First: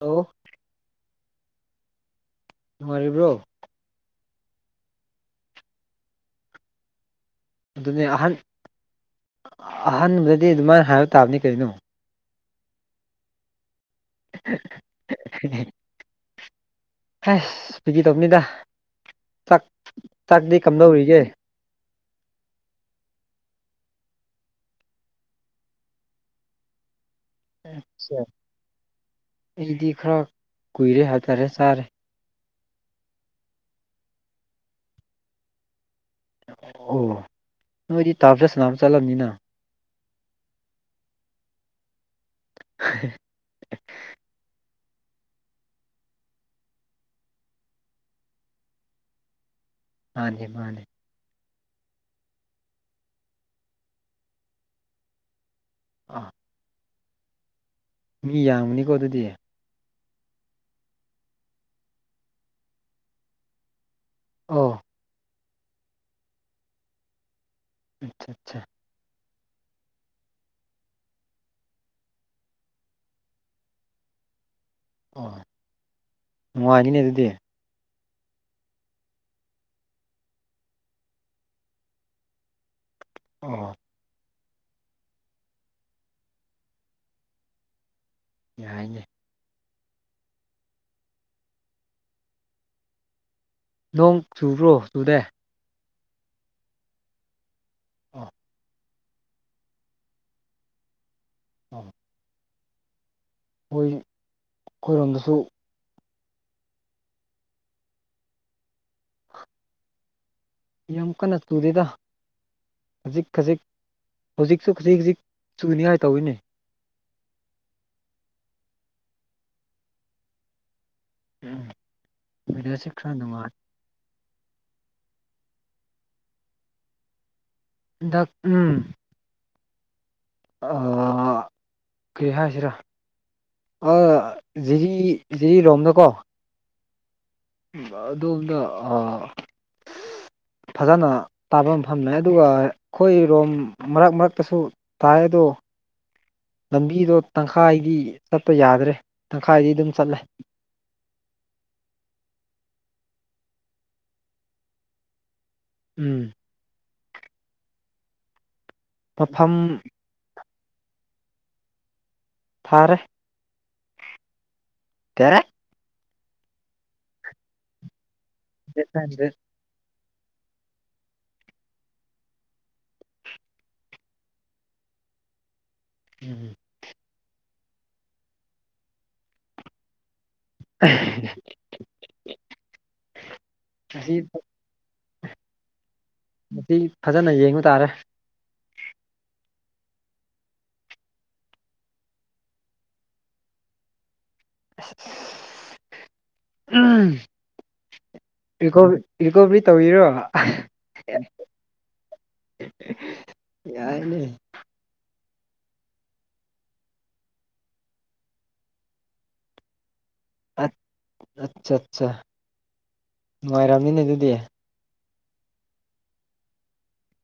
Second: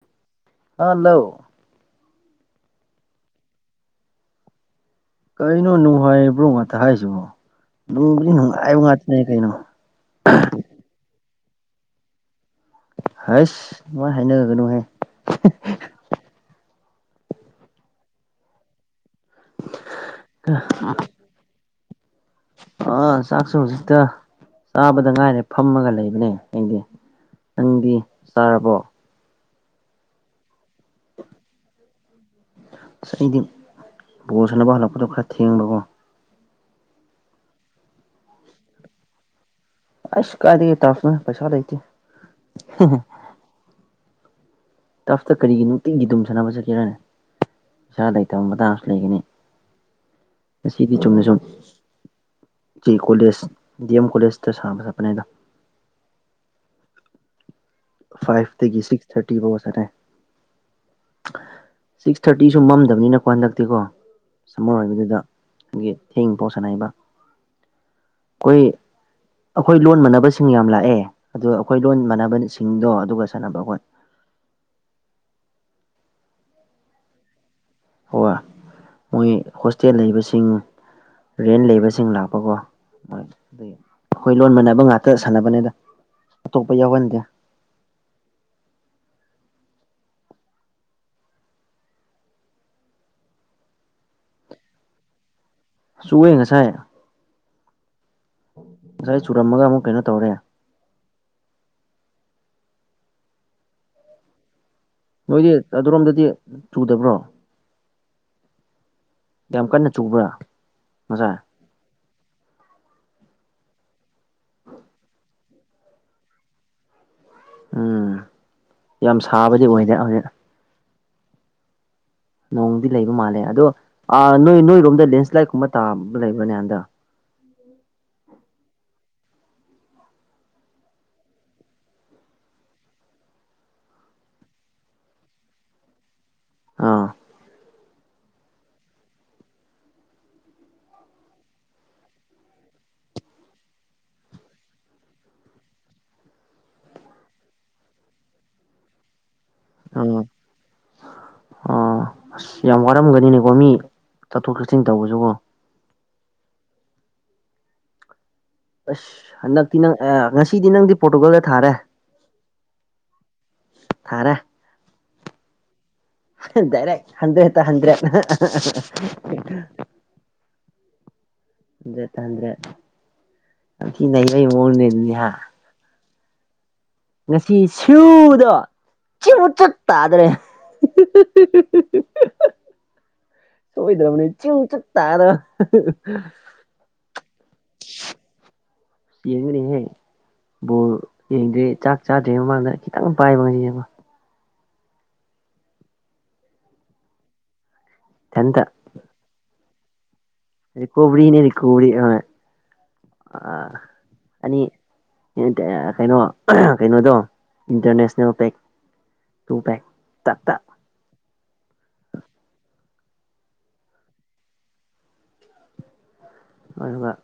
hello hello ꯅꯨꯡꯉꯥꯏꯔꯤꯕ꯭ꯔꯣ ꯀꯩꯔꯤꯅꯣ ꯅꯨꯡꯉꯥꯏꯔꯤꯕ꯭ꯔꯣ ꯉꯥꯛꯇ ꯍꯥꯏꯁꯤꯕꯣ ꯑꯗꯨꯅꯦ ꯅꯨꯡꯕꯨꯗꯤ ꯑꯍꯟ ꯅꯨꯡꯉꯥꯏꯕ ꯉꯥꯛꯇꯅꯦ ꯀꯩꯅꯣ ꯑꯍꯟꯗꯗꯤ ꯑꯗꯨꯃꯥꯏꯅ ꯍꯥꯏꯔꯛ ꯇꯥꯕꯅꯤ ꯀꯩꯅꯣ ꯍꯩꯁ ꯑꯗꯨꯃꯥꯏ ꯍꯥꯏꯅꯥꯒꯅꯣꯍꯦ ꯍꯥꯁ ꯐꯒꯤ ꯇꯧꯕꯅꯤꯗ ꯆꯥꯛ ꯆꯥꯛꯗꯤ ꯀꯝꯗꯧꯔꯤꯒꯦ ꯑꯥ ꯆꯥꯛꯁꯨ ꯍꯧꯖꯤꯛꯇ ꯆꯥꯕꯗ ꯉꯥꯏꯔꯦ ꯐꯝꯃꯒ ꯂꯩꯕꯅꯦ ꯑꯩꯗꯤ ꯅꯪꯗꯤ ꯆꯥꯔꯕꯣ ꯑꯩꯗꯤ ꯈꯔ ꯀꯨꯏꯔꯦ ꯍꯥꯏꯇꯥꯔꯦ ꯆꯥꯔꯦ ꯑꯁ ꯑꯩꯗꯤ ꯕꯣꯜ ꯁꯅꯕ ꯍꯜꯂꯛꯄꯗꯣ ꯈꯔ ꯊꯦꯡꯕꯀꯣ ꯑꯣ ꯅꯣꯏꯗꯤ ꯇꯥꯞꯗ ꯁꯅꯥꯕ ꯆꯠꯂꯝꯅꯤꯅ ꯑꯁ ꯀꯥꯏꯗꯒꯤ ꯇꯔꯞꯅꯣꯍꯦ ꯄꯩꯁꯥ ꯂꯩꯇꯦ ꯇꯞꯇ ꯀꯔꯤꯒꯤ ꯅꯨꯡꯇꯤꯒꯤ ꯑꯗꯨꯝ ꯁꯥꯟꯅꯕ ꯆꯠꯀꯦꯔꯅꯦ ꯄꯩꯁꯥ ꯂꯩꯇꯕ ꯃꯇꯥꯡꯁꯨ ꯂꯩꯒꯅꯤ ꯃꯥꯅꯦ ꯃꯥꯅꯦ ꯉꯁꯤꯗꯤ ꯆꯨꯝꯅ ꯁꯨꯝ ꯀꯣꯂꯦꯖ ꯗꯤ ꯑꯦꯝ ꯀꯣꯂꯦꯖꯇ ꯁꯥꯅꯕ ꯆꯠꯄꯅꯦꯗ ꯑ ꯐꯥꯏꯚꯇ ꯒꯤ ꯁꯤꯛꯁ ꯑꯗꯨꯗꯤ ꯊꯥꯔꯇꯤ ꯐꯥꯎ ꯁꯤꯛꯁ ꯊꯥꯔꯇꯤꯁꯨ ꯃꯝꯗꯕꯅꯤꯅꯀꯣ ꯍꯟꯗꯛꯇꯤꯀꯣ ꯑꯣ ꯁꯝꯃꯔ ꯑꯣꯏꯕꯗꯨꯗ ꯑꯩꯈꯣꯏꯒꯤ ꯊꯦꯡ ꯄꯥꯎ ꯁꯅꯩꯌꯦꯕ ꯑꯠꯆꯥ ꯑꯠꯆꯥ ꯑꯩꯈꯣꯏ ꯑꯩꯈꯣꯏ ꯂꯣꯟ ꯃꯥꯟꯅꯕꯁꯤꯡ ꯌꯥꯝ ꯂꯥꯛꯑꯦ ꯑꯗꯣ ꯑꯩꯈꯣꯏ ꯂꯣꯟ ꯃꯥꯟꯅꯕꯁꯤꯡꯗꯣ ꯑꯗꯨꯒ ꯁꯥꯟꯅꯕ ꯑꯩꯈꯣꯏ ꯑꯣ ꯅꯨꯡꯉꯥꯏꯅꯤꯅꯦ ꯑꯗꯨꯗꯤ ꯍꯣꯏ ꯃꯣꯏ ꯍꯣꯁꯇꯦꯜ ꯂꯩꯕꯁꯤꯡ ꯔꯦꯟ ꯂꯩꯕꯁꯤꯡ ꯂꯥꯛꯄꯀꯣ ꯑꯗꯨ ꯑꯣ ꯑꯩꯈꯣꯏ ꯂꯣꯟ ꯃꯅꯕ ꯉꯥꯛꯇ ꯁꯥꯟꯅꯕꯅꯤꯗ ꯑꯇꯣꯞꯄ ꯌꯥꯎꯍꯟꯗꯦ ꯌꯥꯏꯅꯦ ꯅꯣꯡ ꯆꯨꯕ꯭ꯔꯣ ꯆꯨꯗꯦ ꯆꯨꯋꯦꯉꯁꯥꯏ ꯑ ꯉꯁꯥꯏ ꯆꯨꯔꯝꯃꯒ ꯑꯃꯨꯛ ꯀꯩꯅꯣ ꯇꯧꯔꯦ [inaudible] ꯑꯈꯣꯏꯒꯤ ꯅꯣꯏꯗꯤ ꯑꯗꯨꯔꯣꯝꯗꯗꯤ ꯆꯨꯗꯕ꯭ꯔꯣ ꯌꯥꯝ ꯀꯟꯅ ꯆꯨꯕ꯭ꯔꯥ ꯌꯥꯝ ꯉꯁꯥꯏ ꯀꯟꯅ ꯆꯨꯗꯦꯗ ꯈꯖꯤꯛ ꯈꯖꯤꯛ ꯍꯧꯖꯤꯛꯁꯨ ꯈꯖꯤꯛ ꯈꯖꯤꯛ ꯆꯨꯅꯤ ꯉꯥꯏ ꯇꯧꯏꯅꯦ ꯎꯝ ꯌꯥꯝ ꯁꯥꯕꯗꯤ ꯑꯣꯏꯗꯦ ꯍꯧꯖꯤꯛ ꯎꯝ ꯅꯣꯡꯗꯤ ꯋꯦꯗꯔꯁꯦ ꯈꯔ ꯂꯩꯕ ꯃꯥꯜꯂꯦ ꯅꯨꯡꯉꯥꯏ ꯑꯗꯣ ꯅꯣꯏ ꯅꯣꯏꯔꯣꯝꯗ ꯂꯦꯟꯁ꯭ꯂꯥꯏꯠꯀꯨꯝꯕ ꯇꯥꯕ ꯂꯩꯕ꯭ꯔꯅꯦ ꯍꯥꯟꯗꯛ ꯗꯛ ꯎꯝ ꯑꯥ ꯀꯔꯤ ꯍꯥꯏꯁꯤꯔꯥ ꯑꯥ ꯖꯤꯔꯤ ꯖꯤꯔꯤꯔꯣꯝꯗꯀꯣ ꯑꯥ ꯑꯗꯣꯝꯗ ꯑꯥ ꯐꯖꯅ ꯇꯥꯕ ꯃꯐꯝꯅꯦ ꯑꯗꯨꯒ ꯈꯣꯏꯔꯣꯝ ꯃꯔꯛ ꯃꯔꯛꯇꯁꯨ ꯇꯥꯏꯗꯣ ꯂꯝꯕꯤꯗꯣ ꯇꯪꯈꯥꯏꯗꯤ ꯆꯠꯄ ꯌꯥꯗ꯭ꯔꯦ ꯇꯪꯈꯥꯏꯗꯤ ꯑꯗꯨꯝ ꯆꯠꯂꯦ ꯎꯝ ꯑꯣ ꯑꯁ ꯌꯥꯝ ꯋꯥꯔꯝꯒꯅꯤꯅꯦꯀꯣ ꯃꯤ ꯆꯠꯊꯣꯛ ꯆꯠꯁꯤꯟ ꯇꯧꯕꯁꯨꯀꯣ ꯎꯝ ꯑꯁ ꯃꯐꯝ ꯍꯟꯗꯛꯇꯤ ꯅꯪ ꯑꯥ ꯉꯁꯤꯗꯤ ꯅꯪꯗꯤ ꯄꯣꯔꯇꯨꯒꯥꯜꯗ ꯊꯥꯔꯦ ꯊꯔꯦ ꯊꯥꯔꯦ ꯒꯥꯔꯦ ꯗꯥꯏꯔꯦꯛ ꯍꯟꯗ꯭ꯔꯦꯠꯇ ꯍꯟꯗ꯭ꯔꯦꯠ ꯍꯟꯗ꯭ꯔꯦꯠ ꯍꯟꯗ꯭ꯔꯦꯠꯇ ꯍꯟꯗ꯭ꯔꯦꯠ ꯌꯥꯝꯊꯤ ꯂꯩꯅꯩꯕꯩ ꯃꯋꯣꯡꯅꯦ ꯂꯩꯔꯝꯅꯤꯍꯥ ꯎꯝ ꯉꯁꯤ ꯁꯤꯌꯨꯗꯣ ꯆꯤꯎ ꯆꯨꯠ ꯇꯥꯗꯣꯔꯦ [unintelligible] ꯉꯁꯤ ꯁꯣꯏꯗ꯭ꯔꯕꯅꯤ ꯆꯤꯎ ꯆꯨꯠ ꯇꯥꯗ ꯃꯁꯤ ꯐꯖꯅ ꯌꯦꯡꯕ ꯇꯥꯔꯦ ꯌꯦꯡꯉꯨꯅꯦꯍꯦ ꯕꯣꯜ ꯌꯦꯡꯗ꯭ꯔꯤ ꯆꯥꯛ ꯆꯥꯗ꯭ꯔꯤ ꯃꯃꯥꯡꯗ ꯈꯤꯇꯪ ꯄꯥꯏꯕꯅꯦ ꯌꯦꯡꯉꯣ ꯏꯁ ꯏꯁ ꯑꯍꯝ ꯏꯊꯟꯇ ꯏꯈꯣꯏ ꯔꯤꯀꯣꯕꯔꯤ ꯇꯧꯔꯤꯔꯣ ꯔꯤꯀꯣꯕꯔꯤꯅꯦ ꯔꯤꯀꯣꯕꯔꯤ ꯑꯥ ꯑꯥ ꯌꯥꯏꯅꯦ ꯑꯅꯤ ꯀꯩꯅꯣ ꯀꯩꯅꯣꯗꯣ ꯏꯟꯇꯔꯅꯦꯁꯅꯦꯜ ꯄꯦꯛ [unintelligible] ꯑꯠꯆꯥ ꯆꯥ ꯅꯨꯡꯉꯥꯏꯔꯝꯅꯤꯅꯦ ꯑꯗꯨꯗꯤ ꯍꯣꯏ ꯍꯣꯏ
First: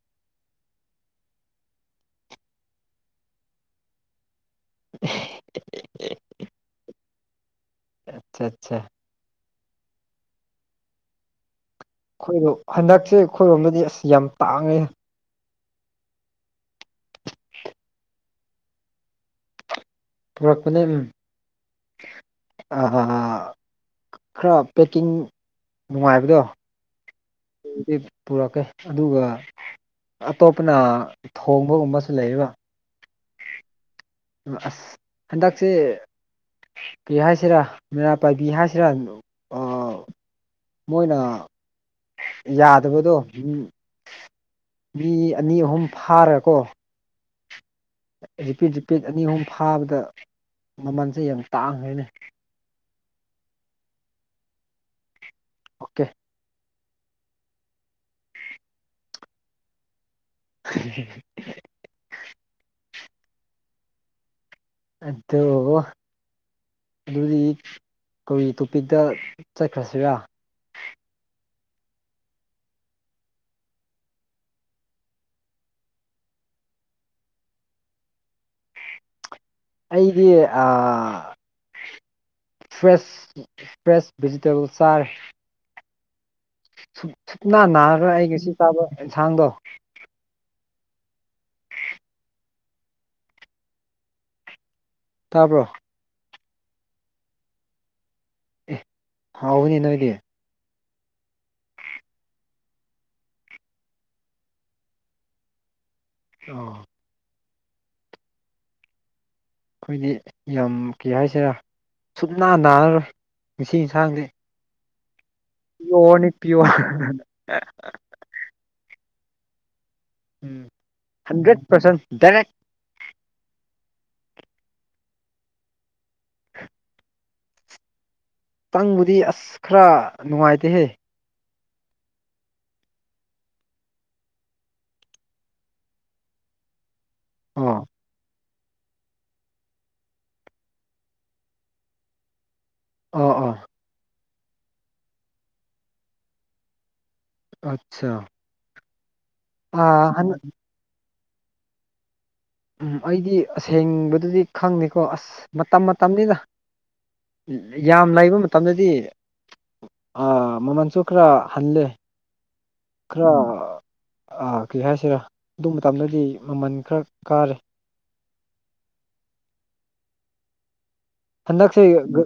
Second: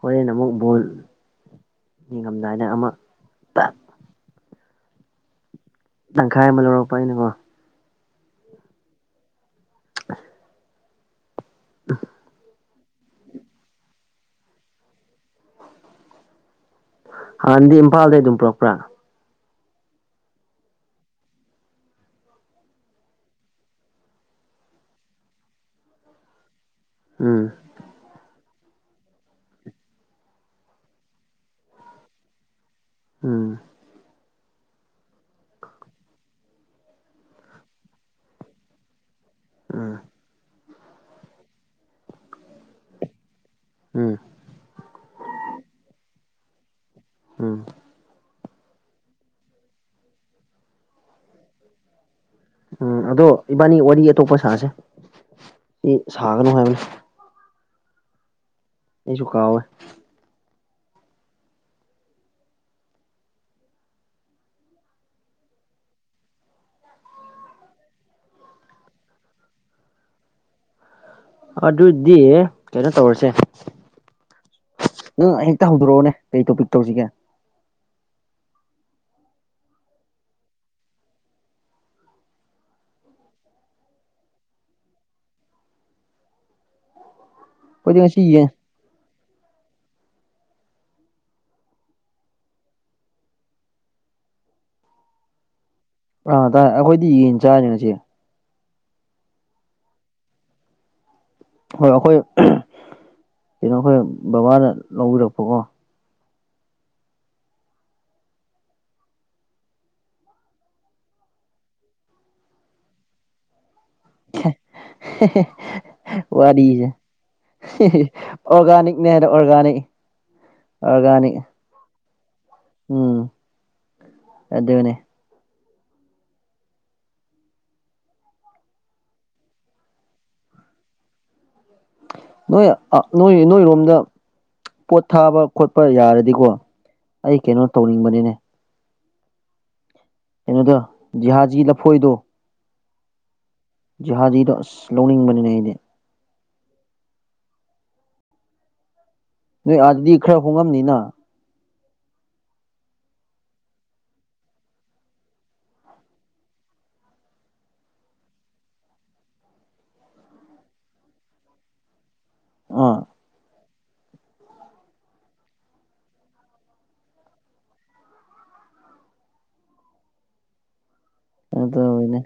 ꯍꯣꯔꯦꯟ ꯑꯃꯨꯛ ꯕꯣꯜ ꯌꯦꯡꯉꯝꯗꯥꯏꯗ ꯑꯃ ꯇꯛ [unintelligible] ꯇꯪꯈꯥꯏ ꯑꯃ ꯂꯧꯔꯛꯄ ꯑꯩꯅꯀꯣ ꯑꯠꯆꯥ ꯆꯥ [unintelligible] [unintelligible] ꯈꯣꯏꯔꯣ ꯍꯟꯗꯛꯁꯦ ꯈꯣꯏꯔꯣꯝꯗꯗꯤ ꯑꯁ ꯌꯥꯝ ꯇꯥꯡꯉꯦ ꯍꯥꯟꯅꯗꯤ ꯏꯝꯐꯥꯜꯗꯩ ꯑꯗꯨꯝ ꯄꯨꯔꯛꯄ꯭ꯔꯥ ꯄꯨꯔꯛꯄꯅꯦ ꯎꯝ ꯑꯥ ꯑꯥ ꯑꯥ ꯈꯔ ꯄꯦꯛꯀꯤꯡ ꯅꯨꯡꯉꯥꯏꯕꯗꯣ ꯎꯝ ꯄꯨꯕꯗꯤ ꯄꯨꯔꯛꯀꯦ ꯑꯗꯨꯒ ꯑꯇꯣꯞꯄꯅ ꯊꯣꯡꯕꯒꯨꯝꯕꯁꯨ ꯂꯩꯌꯦꯀꯣ ꯎꯝ ꯑꯁ ꯍꯟꯗꯛꯁꯦ ꯀꯔꯤ ꯍꯥꯏꯁꯤꯔꯥ ꯃꯩꯔꯥ ꯄꯥꯏꯕꯤ ꯍꯥꯏꯁꯤꯔꯥ ꯎꯝ ꯃꯣꯏꯅ ꯌꯥꯗꯕꯗꯣ ꯃꯤ ꯎꯝ ꯃꯤ ꯑꯅꯤ ꯑꯍꯨꯝ ꯐꯥꯔꯀꯣ ꯎꯝ ꯔꯤꯄꯤꯠ ꯔꯤꯄꯤꯠ ꯑꯅꯤ ꯑꯍꯨꯝ ꯐꯥꯕꯗ ꯃꯃꯜꯁꯦ ꯌꯥꯝ ꯇꯥꯡꯉꯦꯅꯦ ꯎꯝ ꯑꯗꯣ ꯏꯕꯥꯟꯅꯤ ꯋꯥꯔꯤ ꯑꯇꯣꯞꯄ ꯁꯥꯁꯦ ꯁꯤ ꯑꯣꯀꯦ ꯁꯥꯒꯅꯣ ꯍꯥꯏꯕꯅꯤ ꯑꯩꯁꯨꯨ ꯀꯥꯎꯋꯦ [unintelligible] ꯑꯗꯣ ꯑꯗꯨꯗꯤ ꯀꯔꯤ ꯇꯣꯄꯤꯛꯇ ꯆꯠꯈ꯭ꯔꯁꯤꯔꯥ ꯑꯗꯨꯗꯤ ꯀꯩꯅꯣ ꯇꯧꯔꯁꯦ ꯅꯪ ꯍꯦꯛꯇ ꯍꯧꯗꯣꯔꯛꯑꯣꯅꯦ ꯀꯩ ꯇꯣꯄꯤꯛ ꯇꯧꯁꯤꯒꯦ ꯑꯩꯗꯤ ꯑꯥ ꯐ꯭ꯔꯦꯁ ꯐ꯭ꯔꯦꯁ ꯚꯤꯖꯤꯇꯦꯕꯜ ꯆꯥꯔꯦ ꯁꯨꯞ ꯁꯨꯞꯅ ꯑꯩꯈꯣꯏꯗꯤ ꯅꯥꯔꯔꯣꯏ ꯑꯩ ꯌꯦꯟ ꯉꯁꯤ ꯆꯥꯕ ꯏꯟꯁꯥꯡꯗꯣ ꯇꯥꯕ꯭ꯔꯣ ꯑꯥ ꯇꯥꯏ ꯑꯩꯈꯣꯏꯗꯤ ꯌꯦꯟ ꯆꯥꯏꯅꯦ ꯉꯁꯤ ꯑꯦ ꯍꯥꯎꯋꯦꯅꯦ ꯅꯣꯏꯗꯤ ꯍꯣꯏ ꯑꯈꯣꯏ ꯀꯩꯅꯣ ꯈꯣꯏ ꯕꯕꯥꯅ ꯂꯧꯕꯤꯔꯛꯄꯀꯣ ꯑꯣ ꯑꯩꯈꯣꯏꯗꯤ ꯌꯥꯝ ꯀꯩ ꯍꯥꯏꯁꯤꯔꯥ ꯁꯨꯞꯅꯥ ꯅꯥꯔꯔꯣꯏ ꯉꯁꯤ ꯏꯟꯁꯥꯡꯗꯤ [unintelligible] ꯄꯤꯌꯣꯔꯅꯤ ꯄꯤꯌꯣꯔ ꯋꯥꯔꯤꯁꯦ ꯑꯣꯔꯒꯥꯅꯤꯛꯅꯦ ꯍꯥꯏꯗꯣ ꯑꯣꯔꯒꯥꯅꯤꯛ ꯎꯝ ꯑꯣꯔꯒꯥꯅꯤꯛ ꯍꯟꯗ꯭ꯔꯦꯠ ꯄꯔꯁꯦꯟ ꯗꯥꯏꯔꯦꯛ ꯎꯝ ꯑꯗꯨꯅꯦ ꯄꯪꯕꯨꯗꯤ ꯑꯁ ꯈꯔ ꯅꯨꯡꯉꯥꯏꯇꯦꯍꯦ ꯅꯣꯏ ꯅꯣꯏ ꯅꯣꯏꯔꯣꯝꯗ ꯄꯣꯠ ꯊꯥꯕ ꯈꯣꯠꯄ ꯌꯥꯔꯗꯤꯀꯣ ꯑꯩ ꯀꯩꯅꯣ ꯑꯣ ꯇꯧꯅꯤꯡꯕꯅꯤꯅꯦ ꯀꯩꯅꯣꯗ ꯖꯤꯍꯥꯖꯤ ꯂꯐꯣꯏꯗꯣ ꯑꯥ ꯑꯥ ꯖꯥꯍꯥꯖꯤꯗꯣ ꯑꯁ ꯂꯧꯅꯤꯡꯕꯅꯤꯅꯦ ꯑꯩꯗꯤ ꯑꯠꯆꯥ ꯅꯣꯏ ꯑ ꯑꯥꯗꯗꯤ ꯍꯟ ꯈꯔ ꯍꯣꯡꯉꯝꯅꯤꯅ ꯎꯝ ꯑꯩꯗꯤ ꯑꯁꯦꯡꯕꯗꯨꯗꯤ ꯈꯪꯗꯦꯀꯣ ꯑꯁ ꯃꯇꯝ ꯃꯇꯝꯅꯤꯗ ꯌꯥꯝ ꯂꯩꯕ ꯃꯇꯝꯗꯗꯤ ꯑꯥ ꯃꯃꯜꯁꯨ ꯈꯔ ꯍꯜꯂꯦ ꯑꯥ ꯈꯔ ꯑꯥ ꯀꯩ ꯍꯥꯏꯁꯤꯔꯥ ꯑꯗꯨ ꯃꯇꯝꯗꯗꯤ ꯃꯃꯟ ꯈꯔ ꯀꯥꯔꯦ ꯀꯩꯅꯣ ꯍꯟꯗꯛꯁꯦ ꯇꯧꯋꯤꯅꯦ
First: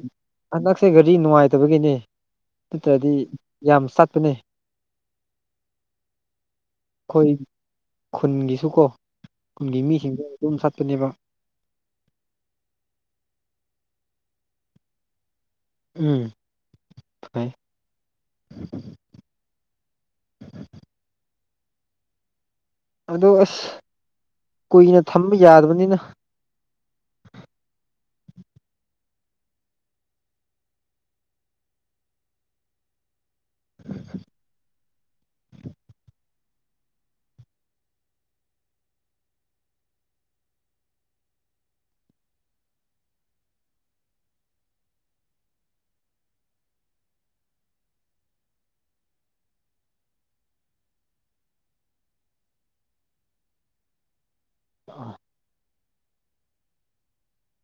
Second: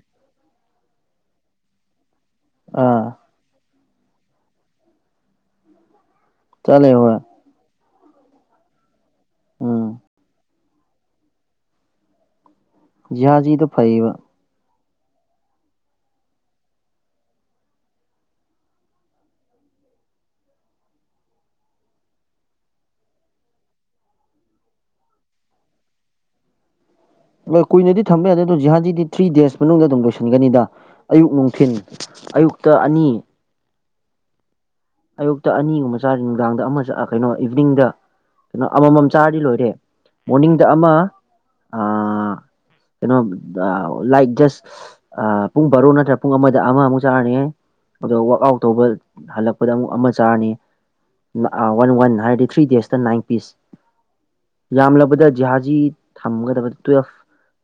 ꯍꯟꯗꯛꯁꯦ ꯒꯥꯔꯤ ꯅꯨꯡꯉꯥꯏꯇꯕꯒꯤꯅꯦ ꯅꯠꯇ꯭ꯔꯗꯤ ꯑꯥ ꯌꯥꯝ ꯆꯠꯄꯅꯦ ꯆꯠꯂꯦ ꯍꯣꯏ ꯑꯈꯣꯏ ꯈꯨꯟꯒꯤꯁꯨꯀꯣ ꯈꯨꯟꯒꯤ ꯎꯝ ꯃꯤꯁꯤꯡꯗꯣ ꯑꯗꯨꯝ ꯆꯠꯄꯅꯦꯕ ꯖꯤꯍꯥꯖꯤꯗꯣ ꯐꯩꯌꯦꯕ ꯎꯝ ꯐꯩ ꯑꯗꯣ ꯑꯁ ꯀꯨꯏꯅ ꯊꯝꯕ ꯌꯥꯗꯕꯅꯤꯅ ꯀꯨꯏꯅꯗꯤ ꯊꯝꯕ ꯌꯥꯗꯦ ꯑꯗꯣ ꯖꯤꯍꯥꯖꯤꯗꯤ ꯊ꯭ꯔꯤ ꯗꯦꯖ ꯃꯅꯨꯡꯗ ꯑꯗꯨꯝ ꯂꯣꯏꯁꯤꯟꯒꯅꯤꯗ ꯑꯌꯨꯛ ꯅꯨꯡꯊꯤꯟ ꯑꯌꯨꯛꯇ ꯑꯅꯤ ꯑꯌꯨꯛꯇ ꯑꯅꯤꯒꯨꯝꯕ ꯆꯥꯔ ꯅꯨꯡꯗꯥꯡꯗ ꯑꯃ ꯆꯥ ꯀꯩꯅꯣ ꯏꯚꯤꯅꯤꯡꯗ ꯀꯩꯅꯣ ꯑꯃꯃꯝ ꯆꯥꯔꯗꯤ ꯂꯣꯏꯔꯦ ꯃꯣꯔꯅꯤꯡꯗ ꯑꯃ ꯑꯥ ꯀꯩꯅꯣ ꯂꯥꯏꯛ ꯖꯁ ꯑ ꯄꯨꯡ ꯕꯥꯔꯣ ꯅꯠꯇ꯭ꯔ ꯄꯨꯡ ꯑꯃꯗ ꯑꯃꯃꯨꯛ ꯆꯥꯔꯅꯤ ꯑꯗꯣ ꯋꯥꯛ ꯑꯥꯎꯠ ꯇꯧꯕ ꯍꯜꯂꯛ ꯄꯗꯃꯨꯛ ꯑꯃ ꯆꯥꯔꯅꯤ ꯑ ꯋꯥꯟ ꯋꯥꯟ ꯍꯥꯏꯗꯤ ꯊ꯭ꯔꯤ ꯗꯦꯖꯇ ꯅꯥꯏꯟ ꯄꯤꯁ ꯌꯥꯝꯂꯕꯗ ꯖꯤꯍꯥꯖꯤ ꯊꯝꯒꯗꯕ ꯇꯨꯋꯦꯜꯐ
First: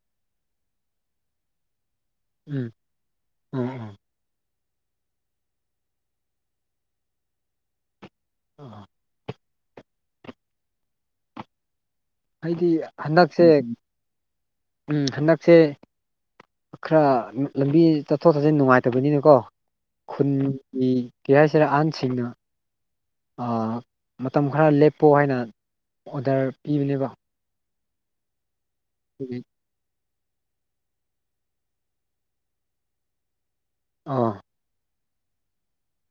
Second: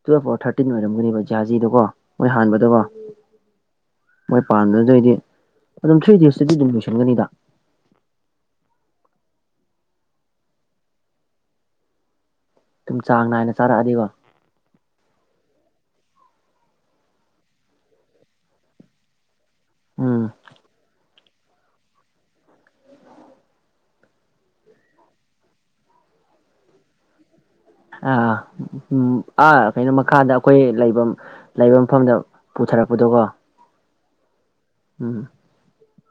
ꯇꯨꯋꯦꯜꯐ ꯑꯣꯔ ꯊꯥꯔꯇꯤꯟ ꯑꯣꯏꯔꯝꯒꯅꯦꯕ ꯖꯤꯍꯥꯖꯤꯗꯣ ꯀꯣ ꯃꯣꯏ ꯎꯝ ꯍꯥꯟꯕꯗꯀꯣ ꯎꯝ ꯃꯣꯏ ꯄꯥꯟꯕꯗꯩꯗꯤ ꯑꯗꯨꯝ ꯊ꯭ꯔꯤ ꯗꯦꯖꯇꯗꯤ ꯑꯗꯨꯝ ꯂꯣꯏꯁ ꯒꯅꯤꯗ [inaudible] ꯑꯩꯗꯤ ꯑꯗꯨꯝ ꯆꯥꯡ ꯍꯟꯗꯛꯁꯦ ꯅꯥꯏꯅ ꯆꯥꯔꯛꯑꯗꯤꯀꯣ ꯎꯝ ꯍꯟꯗꯛꯁꯦ ꯈꯔ ꯂꯝꯕꯤ ꯆꯠꯊꯣꯛ ꯆꯠꯁꯤꯟ ꯅꯨꯡꯉꯥꯏꯇꯕꯅꯤꯅꯀꯣ ꯎꯝ ꯈꯨꯟꯒꯤ ꯀꯩ ꯍꯥꯏꯁꯤꯔ ꯑꯍꯟꯁꯤꯡꯅ ꯑ ꯃꯇꯝ ꯈꯔ ꯂꯦꯞꯄꯣ ꯍꯥꯏꯅ ꯑꯣꯗꯔ ꯄꯤꯕꯅꯦꯕ ꯑꯥ ꯎꯝ ꯑꯗꯨꯒꯤ ꯑꯥ ꯑꯩꯅ ꯃꯈꯥꯗ ꯑꯩꯈꯣꯏ ꯂꯩꯕꯝ ꯂꯩꯕ ꯃꯐꯝꯗ ꯄꯨꯊꯔꯛꯄꯗꯣꯀꯣ ꯑꯥ ꯎꯝ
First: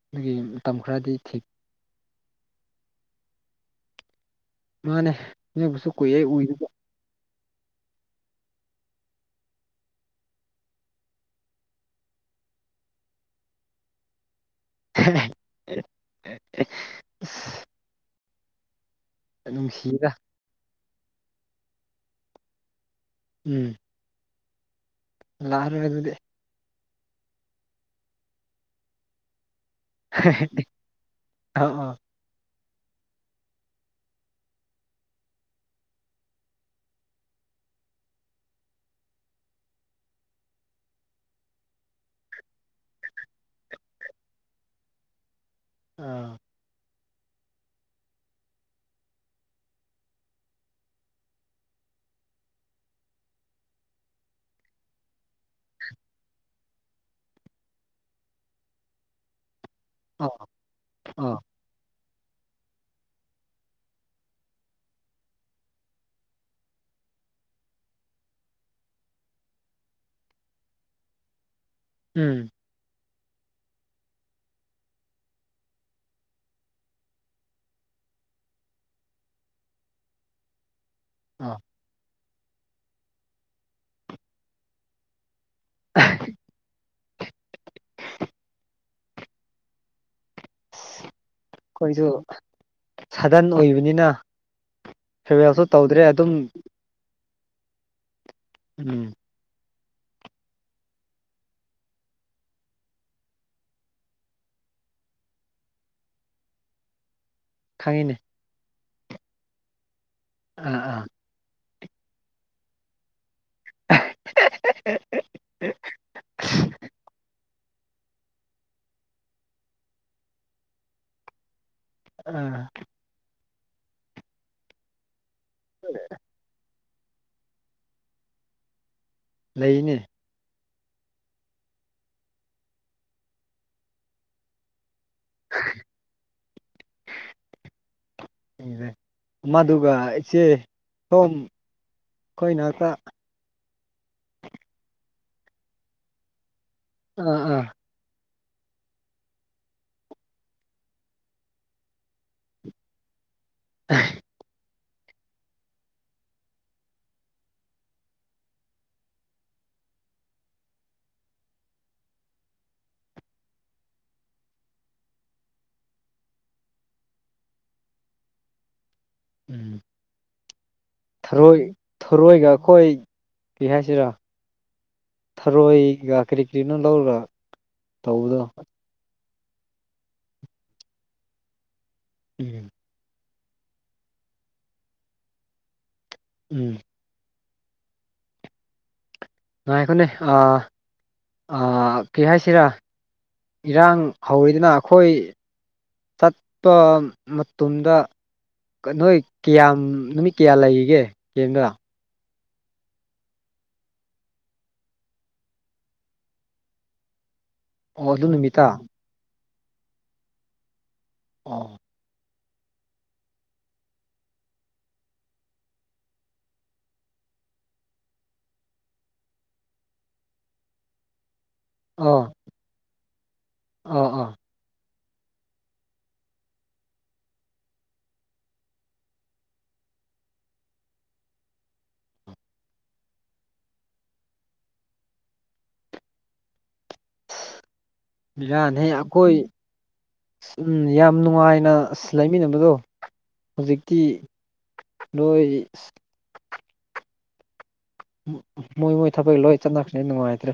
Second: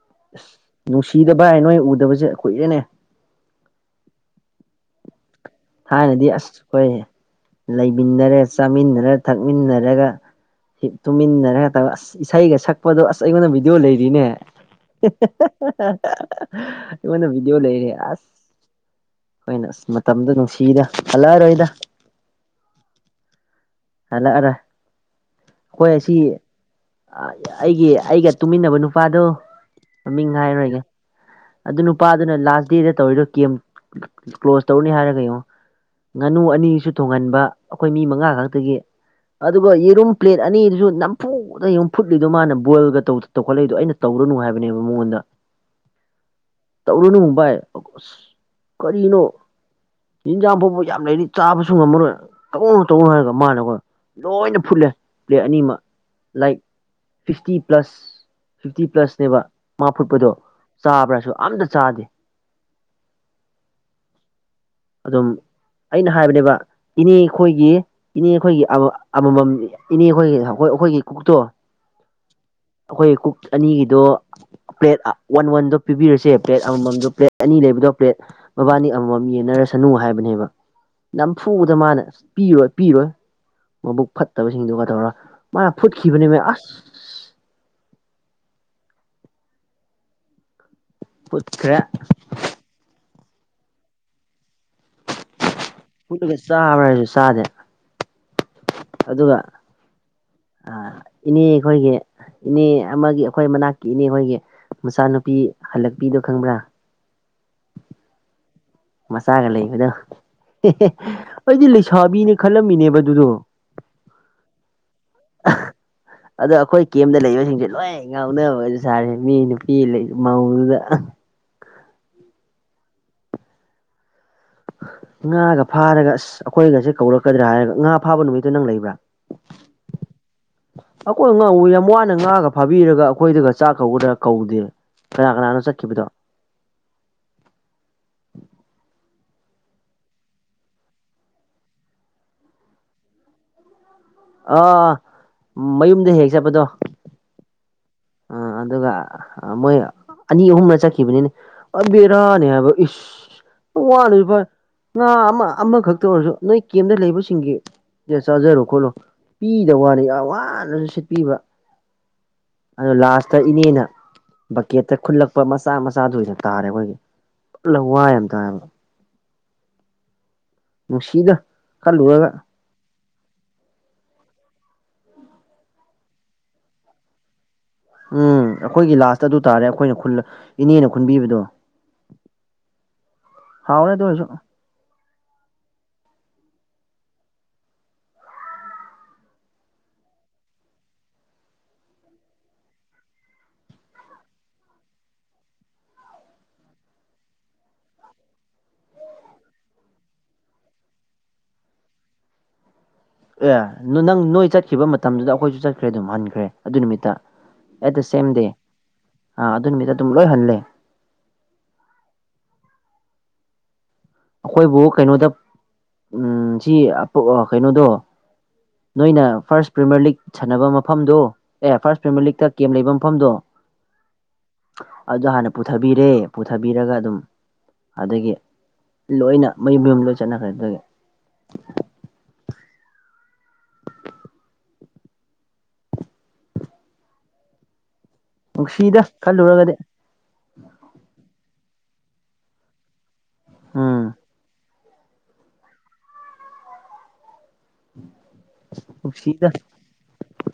ꯑꯗꯨꯒꯤ ꯑꯁ ꯃꯇꯝ ꯈꯔꯗꯤ ꯅꯨꯡꯁꯤꯗ ꯊꯤ ꯕꯥꯏ ꯅꯣꯏ ꯎꯗꯕꯁꯦ ꯀꯨꯏꯔꯦꯅꯦ ꯃꯥꯅꯦ ꯅꯣꯏꯕꯨꯁꯨ ꯀꯨꯏꯔꯦ ꯊꯥꯏꯅꯗꯤ ꯑꯁ ꯎꯏꯗꯕ ꯑꯩꯈꯣꯏ ꯂꯩꯃꯤꯟꯅꯔꯥ ꯆꯥꯃꯤꯟꯅꯔꯥ ꯊꯛꯃꯤꯟꯅꯔꯒ ꯇꯨꯃꯤꯟꯅꯔꯒ ꯇꯧ ꯑꯁ ꯏꯁꯩꯒ ꯁꯛꯄꯗꯣ ꯑꯁ ꯑꯩꯉꯣꯟꯗ ꯚꯤꯗꯤꯌꯣ ꯂꯩꯔꯤꯅꯦ ꯑꯩꯉꯣꯟꯗ ꯑꯁ ꯚꯤꯗꯤꯌꯣ ꯂꯩꯌꯦ ꯑꯁ ꯍꯣꯏꯅ ꯑꯁ ꯅꯨꯡꯁꯤꯗ ꯃꯇꯝꯗꯣ ꯅꯨꯡꯁꯤꯗ ꯍꯜꯂꯛꯑꯔꯣꯏꯗ ꯎꯝ ꯍꯜꯂꯛꯑꯔꯣꯏ ꯂꯥꯛꯑꯔꯣꯏ ꯑꯩꯈꯣꯏ ꯑꯗꯨꯗꯤ ꯑꯁꯤ ꯑ ꯑꯩꯒꯤ ꯑꯩꯒ ꯇꯨꯃꯤꯟꯅꯕ ꯅꯨꯄꯥꯗꯣ ꯃꯃꯤꯡ ꯍꯥꯏꯔꯔꯣꯏꯒꯦ ꯑꯥ ꯑꯗꯨ ꯑꯥ ꯅꯨꯄꯥ ꯑꯗꯨꯅ ꯂꯥꯁ ꯗꯦꯗ ꯇꯧꯔꯤꯗꯣ ꯀꯦꯝ ꯀ꯭ꯂꯣꯖ ꯇꯧꯔꯅꯤ ꯍꯥꯏꯔꯒ ꯌꯦꯡꯉꯣ ꯉꯥꯅꯨ ꯑꯅꯤꯁꯨ ꯊꯣꯡꯍꯟꯕ ꯑꯩꯈꯣꯏ ꯃꯤ ꯃꯉꯥ ꯈꯛꯇꯒꯤ ꯑꯗꯨꯒ ꯌꯦꯔꯨꯝ ꯄ꯭ꯂꯦꯠ ꯑꯅꯤꯗꯨꯁꯨ ꯅꯝꯐꯨꯗ ꯌꯨꯡꯉꯣ ꯐꯨꯠꯂꯤꯗꯣ ꯃꯥꯅ ꯕꯣꯏꯜꯒ ꯇꯧꯗ ꯇꯧꯈꯠꯂꯛꯏꯗꯣ ꯑꯩꯅ ꯇꯧꯔꯅꯨ ꯍꯥꯏꯕꯅꯦꯕ ꯃꯉꯣꯟꯗ ꯑꯥ ꯇꯧꯔꯨꯅꯨ ꯕꯥꯏ ꯑꯁ ꯀꯔꯤꯅꯣ ꯌꯦꯟꯖꯥꯡ ꯐꯥꯎꯕ ꯌꯥꯝ ꯂꯩꯔꯤ ꯆꯥꯕꯁꯨ ꯉꯝꯃꯔꯣꯏ ꯇꯧꯅꯨ ꯇꯧꯅꯨ ꯍꯥꯏꯔꯒ ꯃꯥꯅ ꯈꯣꯏ ꯂꯣꯏꯅ ꯐꯨꯜꯂꯦ ꯄꯂꯦꯠ ꯑꯅꯤꯃꯛ ꯂꯥꯏꯛ ꯐꯤꯞꯇꯤ ꯄꯂꯁ ꯐꯤꯞꯇꯤ ꯄꯂꯁꯅꯦꯕ ꯃꯥ ꯑꯥ ꯐꯨꯠꯄꯗꯣ ꯆꯥꯕ꯭ꯔꯥꯁꯨ ꯑꯥ ꯑꯝꯇ ꯆꯥꯗꯦ ꯑꯗꯨꯝ ꯑꯩꯅ ꯍꯥꯏꯕꯅꯦꯕ ꯏꯅꯦ ꯑꯩꯈꯣꯏꯒꯤ ꯏꯅꯦ ꯑꯩꯈꯣꯏꯒꯤ ꯑꯃꯃꯝ ꯏꯅꯦ ꯑꯩꯈꯣꯏꯒꯤ ꯑꯩꯈꯣꯏꯒꯤ ꯀꯛꯇꯣ ꯎꯝ ꯑꯩꯈꯣꯏ ꯀꯨꯛ ꯑꯅꯤꯒꯤꯗꯣ ꯄ꯭ꯂꯦꯠ ꯋꯥꯟ ꯋꯥꯟꯗꯣ ꯄꯤꯕꯤꯔꯁꯦ ꯄ꯭ꯂꯦꯠ ꯑꯃꯃꯝꯗꯣ ꯄ꯭ꯂꯦꯠ ꯑꯅꯤ ꯂꯩꯕꯗꯣ ꯄ꯭ꯂꯦꯠ ꯃꯕꯥꯅꯤ ꯑꯃꯃꯝ ꯌꯦꯟꯅꯔꯁꯅꯨ ꯍꯥꯏꯕꯅꯦꯕ ꯑꯥ ꯅꯝꯐꯨꯗ ꯃꯥꯅ ꯄꯤꯔꯣꯏ ꯄꯤꯔꯣꯏ ꯃꯕꯨꯛ ꯐꯠꯇꯕꯁꯤꯡꯗꯨꯒ ꯇꯧꯔꯒ ꯃꯥꯅ ꯐꯨꯠꯈꯤꯕꯅꯤ ꯃꯦ ꯑꯁ ꯐꯨꯠꯈ꯭ꯔꯦ ꯑꯩꯈꯣꯏꯁꯨ ꯁꯥꯗꯟ ꯑꯣꯏꯕꯅꯤꯅ ꯐꯤꯌꯥꯋꯦꯜꯁꯨ ꯇꯧꯗ꯭ꯔꯦ ꯑꯗꯨꯝ ꯆꯕ꯭ꯔꯥ ꯍꯥꯏꯁꯨ ꯆꯥꯗꯦ ꯎꯝ ꯑꯗꯨꯒ ꯑꯥꯥ ꯏꯅꯦ ꯈꯣꯏꯒꯤ ꯏꯅꯦ ꯑꯃꯒꯤ ꯑꯩꯈꯣꯏ ꯃꯅꯥꯛꯀꯤ ꯏꯅꯦ ꯍꯣꯏꯒꯤ ꯃꯆꯥꯅꯨꯄꯤ ꯍꯜꯂꯛꯄꯤꯗꯣ ꯈꯪꯕ꯭ꯔꯥ ꯈꯡꯉꯤꯅꯦ ꯃꯆꯥꯒ ꯂꯩꯕꯗꯣ ꯑꯥ ꯑꯥ ꯑꯩꯗꯤ ꯂꯩꯁꯥꯕꯤꯅꯦ ꯈꯜꯂꯝꯃꯤꯅꯦꯕ ꯑꯗꯨꯗꯣ ꯑꯗꯣ ꯑꯩꯈꯣꯏ ꯀꯦꯝꯗ ꯂꯩꯕꯁꯤꯡꯁꯦ ꯂꯣꯏ ꯉꯥꯎꯅꯕꯁꯨ ꯁꯥꯔꯦ ꯃꯤ ꯅꯨꯄꯤ ꯂꯩ ꯃꯧꯗꯨꯗ ꯑꯝ ꯉꯥꯒ ꯐꯥꯔꯒ ꯑꯁ ꯑꯩꯈꯣꯏꯒꯁꯦ ꯀꯧꯔꯛꯀꯗ꯭ꯔꯥ ꯍꯥꯏꯔꯒ ꯉꯥ ꯐꯥꯕ ꯅꯨꯃꯤꯠꯇꯨ ꯅꯪ ꯂꯩꯕ꯭ꯔꯥ ꯂꯩꯅꯦ ꯑꯩꯈꯣꯏ ꯉ ꯌꯥꯝ ꯋꯥꯅ ꯉꯥꯒ ꯐꯥꯕꯤꯔꯒ ꯑꯩꯈꯣꯏꯗꯒ ꯆꯥꯛ ꯀꯧꯒꯗ꯭ꯔꯒ ꯀꯧꯗꯦꯕ ꯀꯅꯥ ꯀꯅꯥꯅꯣ ꯆꯠꯈꯤꯕꯗꯣ [unintelligible] [unintelligible] ꯃꯗꯨꯒ ꯏꯆꯦ ꯁꯣꯝ ꯑꯩꯈꯣꯏ ꯅꯛꯇ ꯑꯥ ꯃꯌꯨꯝꯗ ꯍꯦꯛ ꯆꯠꯄꯗꯣ ꯑꯥ ꯑꯥ ꯑ ꯑꯗꯨꯒ ꯃꯣꯏ ꯑꯅꯤ ꯑꯍꯨꯝꯔ ꯆꯠꯈꯤꯕꯅꯤꯅꯦ ꯑꯥ ꯕꯦꯔꯥꯅꯦ ꯍꯥꯏꯕ ꯏꯁ ꯋꯥꯅꯁꯨ ꯐꯥꯏ ꯉꯥ ꯑꯃ ꯑꯃꯈꯛꯇ ꯑꯣꯏꯔꯁꯨ ꯅꯣꯏ ꯀꯦꯝꯗ ꯂꯩꯕꯁꯤꯡꯒꯤ ꯆꯥꯖꯔꯣ ꯈꯣꯠꯂꯣ ꯄꯤꯗꯕ ꯋꯥꯅꯤ ꯌꯥꯝ ꯋꯥꯅꯁꯨ ꯁꯤꯠꯄꯤꯕ ꯑꯗꯨꯒ ꯂꯥꯁꯇ ꯏꯅꯦꯅ ꯕꯛꯀꯦꯠꯇ ꯈꯨꯜꯂꯛꯄ ꯃꯆꯥ ꯃꯆꯥꯗꯨ ꯑꯣꯏꯅ ꯇꯥꯔꯦ ꯑꯩꯈꯣꯏꯒꯤ ꯄꯨꯔ ꯂꯧꯋꯥꯏ ꯌꯥꯝ ꯇꯥꯏꯕ ꯎꯝ ꯅꯨꯡꯁꯤꯗ ꯊꯔꯣꯏ ꯈꯜꯂꯨꯔꯒ ꯊꯔꯣꯏꯒ ꯑꯩꯈꯣꯏ ꯀ꯭ꯔꯤ ꯍꯥꯏꯁꯤꯔꯥ ꯊꯔꯣꯏꯒ ꯀ꯭ꯔꯤ ꯀ꯭ꯔꯤꯅꯣ ꯂꯧꯔꯒ ꯇꯧꯕꯗꯣ ꯎꯝ ꯑꯩꯈꯣꯏꯒꯤ ꯂꯥꯁꯇ ꯑꯗꯨ ꯇꯥꯔꯦ ꯑꯩꯈꯣꯏꯅ ꯈꯨꯜ ꯏꯅꯦꯅ ꯈꯨꯟꯕꯤꯕꯗꯣ ꯎꯝ ꯍꯥꯎꯔꯦ ꯑꯗꯨ ꯑꯣꯏꯁꯨ ꯎꯝ ꯉꯥꯏꯈꯣꯅꯦ ꯑꯥ ꯑꯥ ꯀ꯭ꯔꯤ ꯍꯥꯏꯁꯤꯔꯥ ꯏꯔꯥꯡ ꯍꯧꯋꯤꯗꯅ ꯑꯩꯈꯣꯏ ꯆꯠꯄ ꯃꯇꯝꯗ ꯅꯣꯏ ꯀꯌꯥꯝ ꯅꯨꯃꯤꯠ ꯀꯌꯥ ꯂꯩꯔꯤꯒꯦ ꯀꯦꯝꯗ ꯑꯦ ꯅꯪ ꯅꯣꯏ ꯆꯠꯈꯤꯕ ꯃꯇꯝꯗꯨꯗ ꯑꯩꯈꯣꯏꯁꯨ ꯆꯠꯈ꯭ꯔꯦ ꯑꯗꯨꯝ ꯍꯟꯈ꯭ꯔꯦ ꯑꯗꯨ ꯅꯨꯃꯤꯠꯇ ꯑꯦꯠ ꯗ ꯑꯣ ꯑꯗꯨ ꯁꯦꯝ ꯗꯦ ꯅꯨꯃꯤꯠꯇ ꯑ ꯑꯗꯨ ꯅꯨꯃꯤꯠꯇ ꯑꯗꯨꯝ ꯂꯣꯏꯍꯜꯂꯦ ꯑꯣ ꯑꯩꯈꯣꯏꯕꯨ ꯀꯩꯅꯣꯗ ꯎꯝ ꯁꯤ ꯑꯥ ꯄꯛ ꯀꯩꯅꯣꯗꯣ ꯅꯣꯏꯅ ꯐꯥꯔꯁ ꯄ꯭ꯔꯤꯃꯤꯌꯔ ꯂꯤꯒ ꯁꯥꯟꯅꯕ ꯃꯐꯝꯗꯣ ꯑꯦ ꯐꯥꯔꯁ ꯑꯣ ꯐꯦꯃꯤꯂꯤꯛꯇ ꯀꯦꯝ ꯂꯩꯕ ꯃꯐꯝꯗꯣ ꯑꯣ ꯑꯣ ꯑꯗꯨ ꯍꯥꯟꯅ ꯄꯨꯊꯕꯤꯔꯦ ꯄꯨꯊꯕꯤꯔꯒ ꯑꯗꯨꯝ ꯑꯗꯒꯤ ꯂꯣꯏꯅ ꯃꯌꯨꯝ ꯃꯌꯨꯝꯗꯥ ꯂꯣꯏ ꯆꯠꯅꯈ꯭ꯔꯦ ꯑꯗꯨꯒꯤ ꯕꯤꯔꯥꯅꯦ ꯅꯨꯡꯁꯤꯗ ꯑꯈꯣꯏ ꯈꯜꯂꯨꯔꯒꯗꯤ ꯎꯝ ꯌꯥꯝ ꯅꯨꯡꯉꯥꯏꯅ ꯑꯁ ꯂꯩꯃꯤꯟꯅꯕꯗꯣ ꯍꯧꯖꯤꯛꯇꯤ ꯎꯝ ꯅꯣꯏ ꯃꯣꯏ ꯃꯣꯏ ꯊꯕꯛ ꯅꯨꯡꯁꯤꯗ ꯂꯣꯏ ꯆꯠꯅꯈꯔꯦ ꯅꯨꯡꯉꯥꯏꯇ꯭ꯔꯦ